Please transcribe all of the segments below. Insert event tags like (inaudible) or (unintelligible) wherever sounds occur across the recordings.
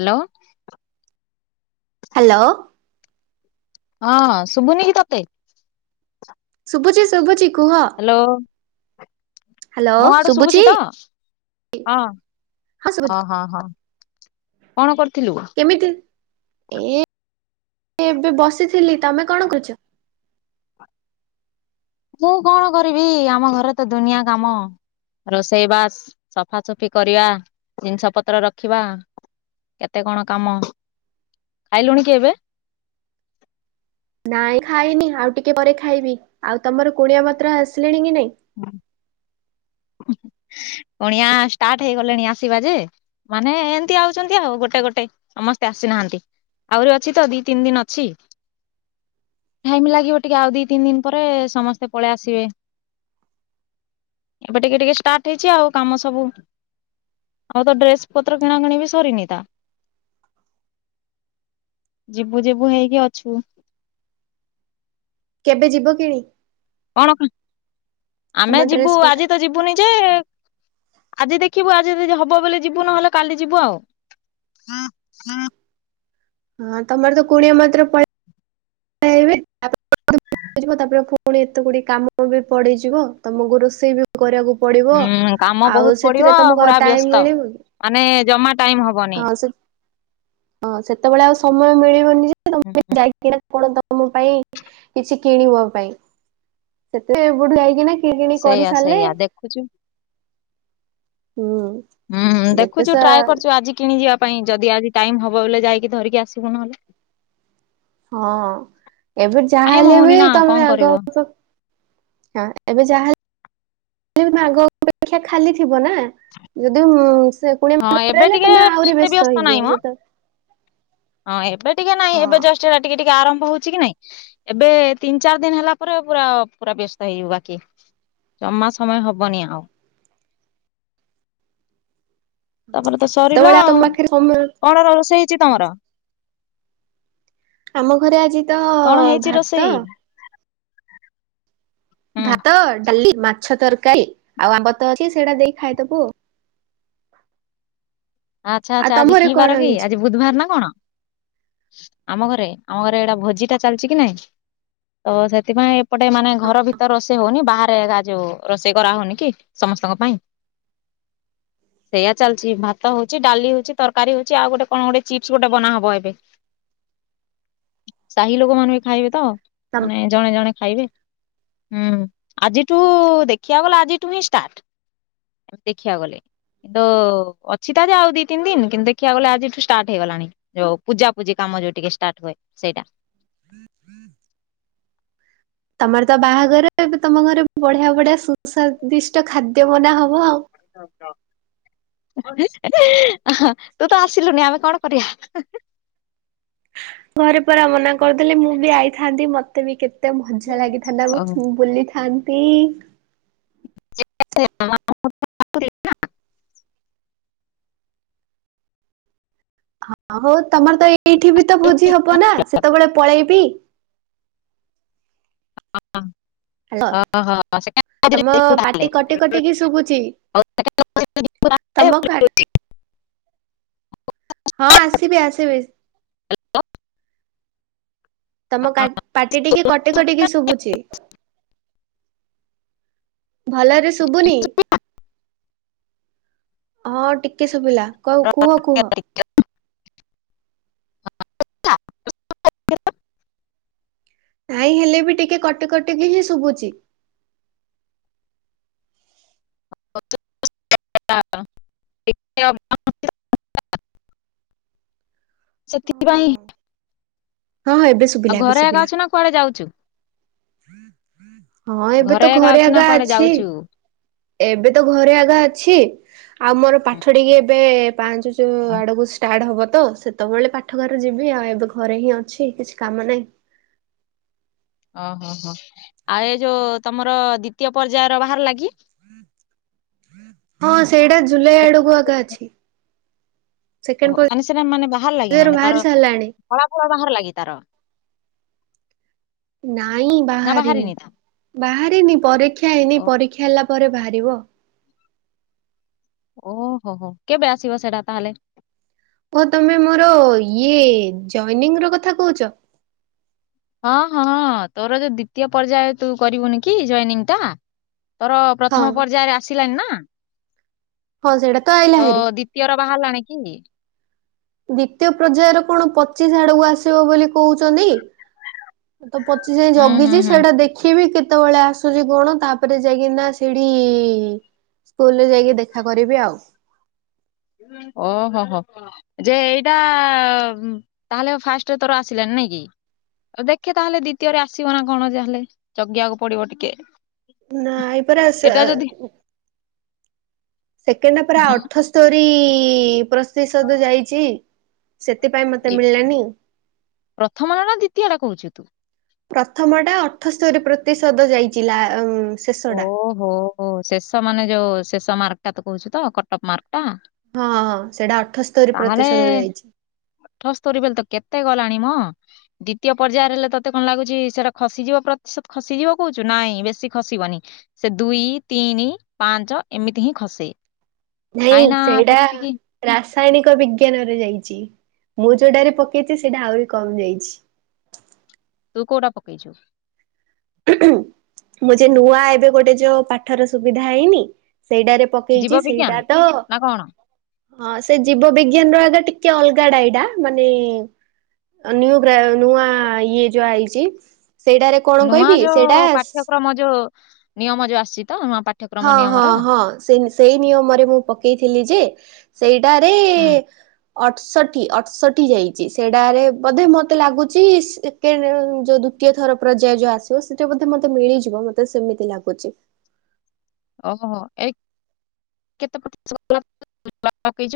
Hello. Hello. ହଁ ଶୁଭୁନି କି ତତେ? ଶୁଭୁଚି ଶୁଭୁଚି। ହାଲୋ। ହ୍ୟାଲୋ ହଁ ମୋ ଆଡୁ ଶୁଭୁଛି ତ। ହଁ ହଁ ହଁ ହଁ କଣ କରୁଛୁ? କେମିତି? ଏ ଏବେ ବସିଥିଲି ତମେ କଣ କରୁଛ? ମୁଁ କଣ କରିବି ଆମ ଘରେ ତ ଦୁନିଆ କାମ ରୋଷେଇବା ସଫାସଫି କରିବା ଜିନିଷ ପତ୍ର ରଖିବା। କେତେ କଣ କାମ ଖାଇଲୁଣି କି ଏବେ? ଶବ୍ଦ ଆସୁନି। ନାଇଁ ଖାଇନି ଆଉ ଟିକେ ପରେ ଖାଇବି ଆଉ ତମର କୁଣିଆ ମାତ୍ର ଆସିଲେଣି କି ନାଇଁ। ହଁ। ପଣିଆ ଷ୍ଟାର୍ଟ ହେଇଗଲେଣି ଆସିବାଜେ। ମାନେ ଏମିତି ଆଉଛନ୍ତି ଆଉ ଗୋଟେ ଗୋଟେ ସମସ୍ତେ ଆସିନାହାନ୍ତି। ଆହୁରି ଅଛି ତ ଦି ତିନି ଦିନ ଅଛି। ଟାଇମ୍ ଲାଗିବ ଟିକେ ଆଉ ଦି ତିନି ଦିନ ପରେ ସମସ୍ତେ ପଳେଇ ଆସିବେ। ଏବେ ଟିକେ ଟିକେ ଷ୍ଟାର୍ଟ ହେଇଛି ଆଉ କାମ ସବୁ। ଆଉ ତ ଡ୍ରେସ ପତ୍ର କିଣା କିିଣି ବି ସରିନି ତା। ଯିବୁ ଯିବୁ ହେଇକି ଅଛୁ ଏବେ ଯିବ କି? କଣ ଆମେ ଡ୍ରେସ ଯିବୁ ପଟା ଆଜି ତ ଯିବୁନି ଯେ ଆଜି ଦେଖିବୁ ଆଜି ଯି ହବ ବୋଲି ଯିବୁ ନହେଲେ କାଲି ଯିବୁ ଆଉ। ହଁ ହୁଁ ହଁ ତମର ତ କୁଣିଆ ମାତ୍ର ପେଇବେ ତାପରେ ପୁଣି ଏତେ ଗୁଡିଏ କାମ ବି ପଡ଼ିଯିବ ତମକୁ ରୋଷେଇ ବି କରିବାକୁ। ପଡିବ ହୁଁ କାମ ଆଉ ବହୁତ ପଡିବ ସେଥିରେ ତମକୁ ଆଉ ପୁରା ବ୍ୟସ୍ତ ଟାଇମ ମିଳିବ। ମାନେ ଜମା ଟାଇମ ହବନି। ହଁ ସେ ହଁ ସେତେବେଳେ ଆଉ ସମୟ ମିଳିବନି ଯେ ତମେ ହୁଁ ଯାଇକି। ଆପଣ ତମ ପାଇଁ କିଛି କିଣିବା ପାଇଁ ସେଥିେ ଏପଟୁ ଯାଇକିନା। କି କିଣା କିଣି କରି ସେଇଆ ସାରିଲେ। ସେଇଆ ଦେଖୁଛୁ ହୁଁ ଯେତେ ଦେଖୁଛୁ ସା ଟ୍ରାଏ କରୁଛୁ ଆଜି କିଣି ଯିବା ପାଇଁ ଯଦି ଆଜି ଟାଇମ ହବ ବୋଇଲେ ଯାଇକି ଧରିକି ଆସିବୁ ନହେଲେ। ହଁ ଏବେ ଟାଇମ ଯାହାହଲେ ହଉନି ବି ନା କଣ ତମେ ଆଗ କରିବ ହଁ ଏବେ ଯାହା ମାଗ ଅପେକ୍ଷା ଖାଲି ଥିବ ନା ଯଦି ସେୁଣି ହଁ ଏବେ ମଳଲେ ଟିକେ ତମେ ଆହୁରି ଏତେ ବ୍ୟସ୍ତ ନାହିଁ ହେଇଯିବ ମ ସେତ ହଁ ଏବେ ଟିକେ ନାଇଁ ଏବେ ଜଷ୍ଟା ଟିକେ ଟିକେ ଆରମ୍ ହଉଛି କି ନାଇଁ ଏବେ ତିନି ଚାରି ଦିନ ହେଲା ପରେ ପୁରା ପୁରା ବ୍ୟସ୍ତ ହେଇଯିବ ବାକି। ଜମା ସମୟ ହବନି ଆଉ। (unintelligible) ତାପରେ ତ ସରିଲ ସେତେବେଳେ ଆଉ ତମ ପାଖରେ ସମୟ କଣ ରୋଷେଇ ହେଇଛି ତମର। ଆମ ଘରେ ଆଜି ତ କଣ ହେଇଛି ରୋଷେଇ? ଭାତ। ହୁଁ ଭାତ ଡାଲି ମାଛ ତରକାରୀ ଆଉ ଆମ୍ବ ତ ଅଛି ସେଇଟା ଦେଇ ଖାଇଦେବୁ ଆଉ। ଆଚ୍ଛା ଆଉ ଆଚ୍ଛା ତମ ଆଜି ଘରେ କଣ କିିବାର କି ହେଇଛି? ଆଜି ବୁଧବାର ନା କଣ। ଆମ ଘରେ ଆମ ଘରେ ଏଇଟା ଭୋଜି ଟା ଚାଲିଛି କି ନାଇଁ। ତ ସେଥିପାଇଁ ଏପଟେ ମାନେ ଘର ଭିତରେ ରୋଷେଇ ହଉନି ବାହାରୋ ଯୋଉ ରୋଷେଇ କରା ହଉନି କି ସମ ସମସ୍ତଙ୍କ ପାଇଁ। (unintelligible) ସେଇୟା ଚାଲିଛି ଭ ଭାତ ହଉଛି ଡାଲି ହଉଛି ତରକାରୀ ହଉଛି ଆଉ ଗୋଟେ କଣ ଗୋଟେ ଚିପ୍ସ ଗୋଟେ ବନାହବ ଏବେ। ସାହି ଲୋକମାନୋନ ବି ଖାଇବେ ତ ତମ ମାନେ ଜଣେ ଜଣେ ଖାଇବେ। ହୁଁ ଆଜିଠୁ ଦେଖିବାକୁ ଗଲେ ଆଜିଠୁ ହିଁ ଷ୍ଟାର୍ଟ। ଦେଖିବାକୁ ଗଲେ ତ ଅ ସିଧ ଯେ ଆଉ ଦି ତିି ଦିନ କିନ୍ତୁ ଦେଖିବାକୁ ଗଲେ ଆଜିଠୁ ଷ୍ଟାର୍ଟ ହେଇଗଲାଣି ଯଉ ପୂଜା ପୂଜି କାମ ଯୋଉ ଟିକେ ଷ୍ଟାର୍ଟ ହୁଏ। ସେଇଟା। ହୁଁ ହୁଁ ତମର ତ ବାହାଘର ତମ ଘରେ ବଢିଆ ବଢିଆ ସୁସ୍ଵାଦିଷ୍ଟ ଖାଦ୍ୟ ମନା ହବ ଆଉ। (unintelligible) ତୁ ତ ଆସିଲୁନି ଆମେ କଣ କରିବା। ଘରେ ପରା ମନା କରିଦେଲେ ମୁଁ ବି ଆଇଥାନ୍ତି ମତେ ବି କେତେ ଏତେ ମଜା ଲାଗିଥାନ୍ତା ଓହୋ ବୁଲିଥାନ୍ତି। (unintelligible) ହଁ ହଉ। ତମର ତ ଏଇଠି ବି ତ ଭୋଜି ହବ ନା ସେତେବେଳେ ପଳେଇବି। ହ୍ୟାଲୋ (inaudible) ଓ ହ ସେ ତମ ତାହଲେ ପାଟି କଟି କଟିକି ଶୁଭୁଛି (inaudible) ଆଉ (unintelligible) ତମ କ ହଁ ଆସିବି ଆସିବି। ତମ ପାଟି ଟିକେ କଟି କଟିକି ଶୁଭୁଛି। ଭଲରେ ଶୁଭୁନି। ହଁ ଟିକେ ଶୁଭିଲା କ କୁହ କୁହ। (unintelligible) ନାଇଁ ହେଲେ ବି ଟିକେ କଟି କଟିକି ହିଁ ଶୁଭୁଛି। (unintelligible) (unintelligible) ସେଥିପାଇଁ ହଁ ଏବେ ଆଉ ଶୁଭିଲା ଏବେ ଘରେ ଏକା ଶୁଭିଲା। ଅଛୁ ନା କୁଆଡେ ଯାଉଛୁ? ହଁ ଏବେ ତ ଏକା ଘରେ ଅଛୁ ନା ଆଗା କୁଆଡେ ଅଛି। ଯାଉଛୁ? ଏବେ ତ ଘରେ ଆଗା ଅଛି ଆଉ ମୋର ହୁଁ। ପାଠ ଟିକି ଏବେ ପାଞ୍ଚ ଯାଉ ଆଡକୁ ଷ୍ଟାର୍ଟ ହବ ତ ସେତେବେଳେ ପାଠଗାର ଯିବି ଆଉ ଏବେ ଘରେ ହିଁ ଅଛି କିଛି କାମ ନାହିଁ। ଓହୋ ହୋ ଆଉ ଏ ଯୋଉ ତମର ଦ୍ଵିତୀୟ ପର୍ଯ୍ୟାୟ ର ବାହାରିଲା କି? ହଁ ସେଇଟା ଜୁଲାଇ ସେ ଆଡକୁ ଏକା ଅଛି। ସେକେଣ୍ଡ ଓ ମାନେ ସେଟ ମାନେ ବାହାର ଲାଗେ ପର୍ଯ୍ୟାୟରୁ ମାନେ ବାହାରି ତାର ସାରିଲାଣି ଫଳା ଫଳା ବାହାର ଲାଗି ତାର। ନାଇଁ ନା ବାହାରିନି। ତା ବାହାରିନି ପରୀକ୍ଷା ହେଇନି ଓ ପରୀକ୍ଷା ହେଲା ପରେ ବାହାରିବ। ଓହୋ ହୋ କେବେ ଆସିବ ସେଇଟା ତାହେଲେ? ଓ ତମେ ମୋର ଇଏ ଜନିଂ ର କଥା କହୁଛ। ହଁ ହଁ ତୋର ଯୋଉ ଦ୍ଵିତୀୟ ପର୍ଯ୍ୟାୟ ତୁ କରିବୁନି କି ଜନିଂ ଟା। ତୋର ହଁ ପ୍ରଥମ ପର୍ଯ୍ୟାୟରେ ଆସିଲାଣିି ନାଁ। ହଁ ସେଇଟା ଆଇଲା ତ ହେରି ଦ୍ଵିତୀୟ ର ବାହାରିଲାଣି କି? ଦ୍ଵିତୀୟ ପର୍ଯ୍ୟାୟର କଣ ପଚିଶ ଆଡକୁ ଆସିବ ବୋଲି କହୁଛନ୍ତି। ତ ପଚିଶ ଯଁ ହୁଁ ଜଗିଛି ହୁଁ ସେଟା ଦେଖିବି କେ କେତେବେଳେ ଆସୁଛି କଣ ତାପରେ ଯାଇକିନା ସେଠି ସ୍କୁଲରେ ଯାଇକି ଦେଖା କରିବି ଆଉ। ଓହୋ ହୋ ଯେ ଏଇଟା ତାହେଲେ ଫାଷ୍ଟ ତୋର ଆସିଲାନି। ନାଇଁ କି ଆଉ ଦେଖେ ତାହେଲେ ଦ୍ଵିତୀୟରେ ଆସିବ ନା କଣ ଯାହାହେଲେ ଜଗିବାକୁ ପଡିବ ଟିକେ। ନାଇପରା ସେ ଏଟା ଯଦି ସେକେଣ୍ଡ ପରା ହୁଁ, ଅଠସ୍ତୋରୀ ପର ସଦ ଯାଇଛି ସେଥିପାଇଁ ମତେ ଏ- ମିଳିଲାନି। ପ୍ରଥମ ନା ଦ୍ୱିତୀୟ ଟା କହୁଛୁ ତୁ? ପ୍ରଥମ ଟା ଅଠସ୍ତରୀ ପ୍ରତିଶତ ଯାଇଚି ଲା ଶେଷଟା ଓହୋ ହୋ ଶେଷ ମାନେ ଯୋଉ ଶେଷ ମାର୍କଟା ତ କହୁଛୁ ତ କଟଟ ମାର୍କ ହଁ ହଁ ସେଇଟା ଅଠସ୍ତରୀ ପ୍ରତିଶତ ଯାଇଛି। ଅଠସ୍ତୋରୀ ବଲେ ତ କେତେ ଗଲାଣି ମୋ। ଦ୍ୱତୀୟ ପର୍ଯ୍ୟାୟରେ ହେଲେ ତତେ କଣ ଲାଗୁଛି ସେଟା ଖସିଯିବ ପ୍ରତିଶତ ଖସିଯିବ କହୁଛୁ ନାଇଁ ବେଶୀ ଖସି ବନି ସେ ଦୁଇ ତିନି ପାଞ୍ଚ ଏମିତି ହିଁ ଖସେ। ନାଇଁ କାହିଁକି ନା ସେଇଟା ସେତିକି ରାସାୟନିକ ବିଜ୍ଞାନରେ ଯାଇଛି। ମୁଁ ଯୋଉଟାରେ ପକେଇଛି ସେଇଟା ଆହୁରି କମ ଯାଇଛି। ତୁ କୋଉଟା ପକେଇଛୁ? ମୁଁ ଯେ ନୂଆ ଏବେ ଗୋଟେ ଯୋଉ ପାଠର ସୁବିଧା ହେଇନି ସେଇଟାରେ ପକେଇଛି ଜୀବ ବିଜ୍ଞାନ ସେଇଟା ତ ନା କଣ ହଁ ସେ ଜୀବ ବିଜ୍ଞାନ ର ଆଜ୍ଞାନ ଟିକେ ଅଲଗା ଡାଇଟା ମାନେ ନିଉ ନୂଆ ଇଏ ଯ ଚି ସେଇଟରେ ନୂଆ ଯୋଉଁ ପାଠ୍ୟକ୍ରମ ଯୋଉ ନିୟମ ଯୋଉଁ ଆସି ହଁ ହଁ ହଁ ସେ ସେଇ ନିୟମରେ ମୁଁ ପକେଇଥିଲି ଯେ ସେଇ ଟାରେ ହୁଁ ଅଠଷଠି ଅଠଷଠି ଯାଇଛି ସେଟାରେ ବୋଧେ ମତେ ଲାଗୁଛି ସେକେଣ୍ଡ ଯୋଉଁ ଦ୍ୱିତୀୟ ଥର ପର୍ଯ୍ୟାୟ ଯୋଉ ଆସିବ ସେଟା ବୋଧେ ମତେ ମିଳିଯିବ ମତେ ସେମିତି ଲାଗୁଛି। ଓହୋ ଏକ। କେତେ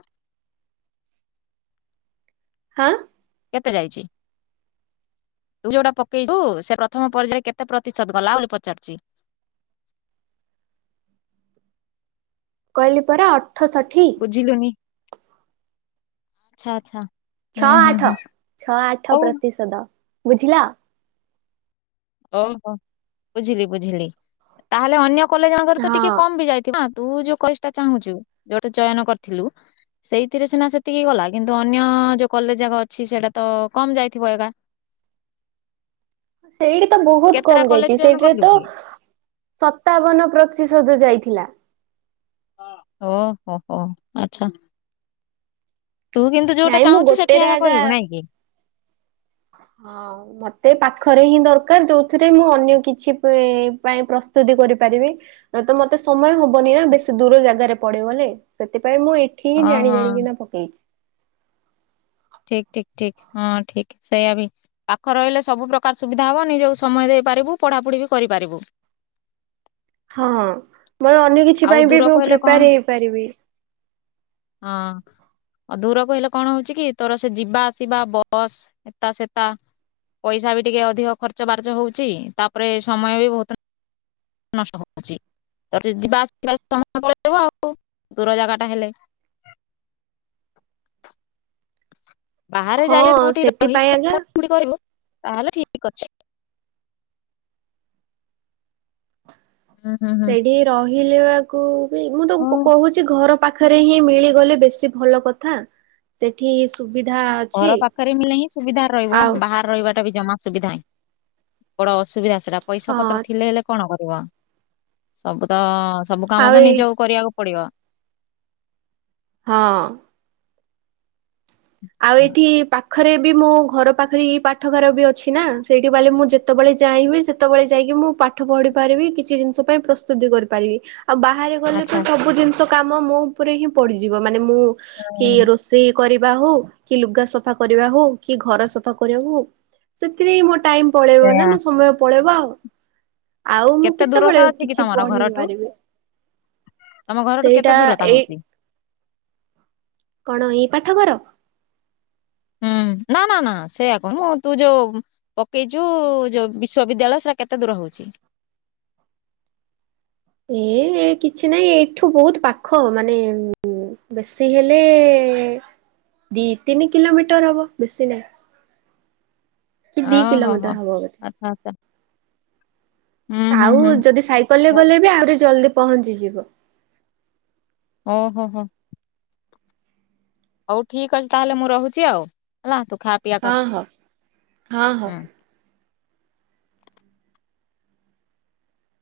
(unintelligible) ଆଁ କେତେ ଯାଇଛି? ତୁ ଯୋଉଟା ପକେଇଚୁ ସେ ପ୍ରଥମ ପର୍ଯ୍ୟାୟରେ କେତେ ପ୍ରତିଶତ ଗଲା ବୋଲି ପଚାରୁଚି? (inaudible) କହିଲି ପରା ଅଠଷଠି। ବୁଝିଲୁନି। ଆଚ୍ଛା ଆଚ୍ଛା। ହୁଁ ଛଅ ହୁଁ ଆଠ ହୁଁ। ଛଅ ଆଠ ହଉ ପ୍ରତିଶତ ବୁଝିଲ। ଓହୋ ବୁଝିଲି ବୁଝିଲି ତାହେଲେ ଅନ୍ୟ କଲେଜ ମାନଙ୍କରେ ତ ହଁ ଟିକେ କମ ବି ଯାଇଥିବ ନା। ତୁ ଯୋଉ କଲେଜଟା ଚାହୁଁଛୁ ଯୋଉଟା ଚୟନ କରିଥିଲୁ, ସେଇଥିରେ ସିନା ସେତିକି ଗଲା କିନ୍ତୁ ଅନ୍ୟ ଯୋଉ କଲେଜ ଯାକ ଅଛି ସେଇଟା ତ କମ ଯାଇଥିବ ଏଗା। ସେଇଠି ତ ବହୁତ କେତେଟା କମ କଲେଜ ଯାଇଚି। ଚୟନ ସେଇଠିରେ କଲୁ ତ କି? ସତାବନ ପ୍ରତିଶତ ଯାଇଥିଲା। ଓହୋ ହୋ ଆଚ୍ଛା। ତୁ କିନ୍ତୁ ଯୋଉଟା ନାଇଁ ମୁଁ ଚାହୁଁଛୁ ସେଠି ଗୋଟେରେ ଆଗା କରିବୁ ନାଇଁ କି। (inaudible) ହଁ ମତେ ପାଖରେ ହିଁ ଦରକାର ଯୋଉଥିରେ ମୁଁ ଅନ୍ୟ କିଛି ପା ପାଇଁ ପ୍ରସ୍ତୁତି କରି ପାରିବି ମତେ ସମୟ ହବନି ନା ବେଶୀ ଦୂର ଜାଗାରେ ପଢ଼ିବି ବୋଲି ସେଥିପାଇଁ ପାଇଁ ମୁଁ ଏଠି ହିଁ ହଁ ଜାଣି ହଁ। ଜାଣିକିନା ପକେଇଛି। ଠିକ ଠିକ ଠିକ ହଁ ଠିକ ସେଇଆ ବି ପାଖ ରହିଲେ ସବୁ ପ୍ରକାର ସୁବିଧା ହବ ନିଜକୁ ସମୟ ଦେଇ ପାରିବୁ ପଢାପଢି ବି କରିପାରିବୁ। ହଁ ମୋର ଅନ୍ୟ କିଛି ଆଉ ପାଇଁ ବି ମୁଁ ଦୂରକୁ ହେଲେ କଣ ପ୍ରିପେୟାର ହେଇପାରିବି। ହଁ। ଆଉ ଦୂର କହିଲେ କଣ ହଉଛି କି ତୋର ସେ ଯିବା ଆସିବା ବସ୍ ଏତା ସେତା ପଇସା ବି ଟିକେ ଅଧିକ ଖର୍ଚ୍ଚ ବାର୍ଚ୍ଚ ହଉଛି ତାପରେ ସମୟ ବି ବହୁତ ନଷ୍ଟ ହଉଛି। ତ ଯିବା ଆସିବା ସମୟ ପଳେଇବ ଆଉ ଦୂର ଜାଗା ଟା ହେଲେ। (inaudible) ବାହାରେ ହଁ ଯାଇ ଯଦି କୋଉଠି ସେଥିପାଇଁ ରହିକି ଆଜ୍ଞା ପଢ଼ାପଢ଼ି କରିବ ତାହେଲେ ଠିକ ଅଛି। ହୁଁ ହୁଁ ହୁଁ ସେଇଠି ରହିଲେ ବାକୁ ବି ମୁଁ ତ ହଉ କହୁଛି ଘର ପାଖା ପାଖରେ ହିଁ ମିଳିଗଲେ ବେଶି ଭଲ କଥା। ସେଠି ସୁବିଧା ଅଛି ଘର ପାଖରେ ମିିଳିଲେ ହିଁ ସୁବିଧାରେ ରହିବୁ। ଆଉ ବାହାର ରହିବା ଟା ବି ଜମା ସୁବିଧା ନାହିଁ। ବଡ ଅସୁବିଧା ସେଇଟା ପଇସା ପତ୍ର ହଁ ଥିଲେ ହେଲେ କଣ ହବ (unintelligible) ସବୁ ତ ସବୁ କାମ ଆଉ ତ ଏଇ ନିଜକୁ କରିବାକୁ ପଡ଼ିବ। ହଁ। ଆଉ ଏଠି ପା ଖରେ ବି ମୋ ଘର ପାଖରେ ହିଁ ପାଠଗାର ବି ଅଛି ନା, ସେଇଠି ବାଇଲେ ମୁଁ ଯେତେବେଳେ ଯାଇଁ ବି ସେତେବେଳେ ଯାଇକି କି ମୁଁ ପାଠ ପଢି ପାରିବି କିଛି ଜିନିଷ ପାଇଁ ପ୍ରସ୍ତୁତି କରିପାରିବି। ଆଉ ବାହାରେ ଗଲେ ତ ଆଚ୍ଛା ସବୁ ଜିନିଷ କାମ ମୋ ଉପରେ ହିଁ ପଡିଯିବ ମାନେ ମୁଁ କି ହୁଁ ରୋଷେଇ କରିବା ହଉ, କି ଲୁଗା ସଫା କରିବା ହଉ, କି ଘର ସଫା କରିବା ହଉ, ସେଥିରେ ହଁ ମୋ ଟାଇମ ପଳେଇବ ସେୟା ନା ମୋ ସମୟ ପଳେଇବ ଆଉ ଆଉ ମୁଁ କେତେ କେତେବେଳେ ଦୂରତା ଅଛି କି କିଛି ତମର ପଢି ଘରଠୁ ପାରିବି। ତମ ଘରଠୁ କେତେ ସେଇଟା ଦୂରତା ଏଇ ହଉଛି? କଣ ଏଇ ପାଠଗାର? ହୁଁ (inaudible) ନା ନା ନା ସେଇୟା କହୁନୁ ତୁ ଯୋଉ ପକେଇଚୁ ଯୋଉ ବିଶ୍ୱବିଦ୍ୟାଳୟ ସେଇଟା କେତେ ଦୂର ହଉ ଛି? ଏଇ କିଛି ନାହିଁ ଏଇଠୁ ବହୁତ ପାଖ ହବ। ମାନେ ବେଶୀ ହେଲେ ଦି ତିନି କିଲୋମିଟର ହେବ ବେସିନାଇ। ଓ ହୋ ହୋ ହବ ବୋଧେ। ଆଚ୍ଛା ଆଚ୍ଛା। ହୁଁ ହୁଁ ଆଉ ହୁଁ ଯଦି ସାଇକେଲ ରେ ହଉ ଗଲେ ବି ଆହୁରି ଜଲଦି ପହଞ୍ଚିଯିବ। ଓ ହୋ ହୋ। ହଉ ଠିକ ଅଛି ତାହେଲେ ମୁଁ ରହୁଛି ଆଉ ହେଲା। ଖା ପିଆ ହଁ କର ହଁ ହଁ ହଁ। ହୁଁ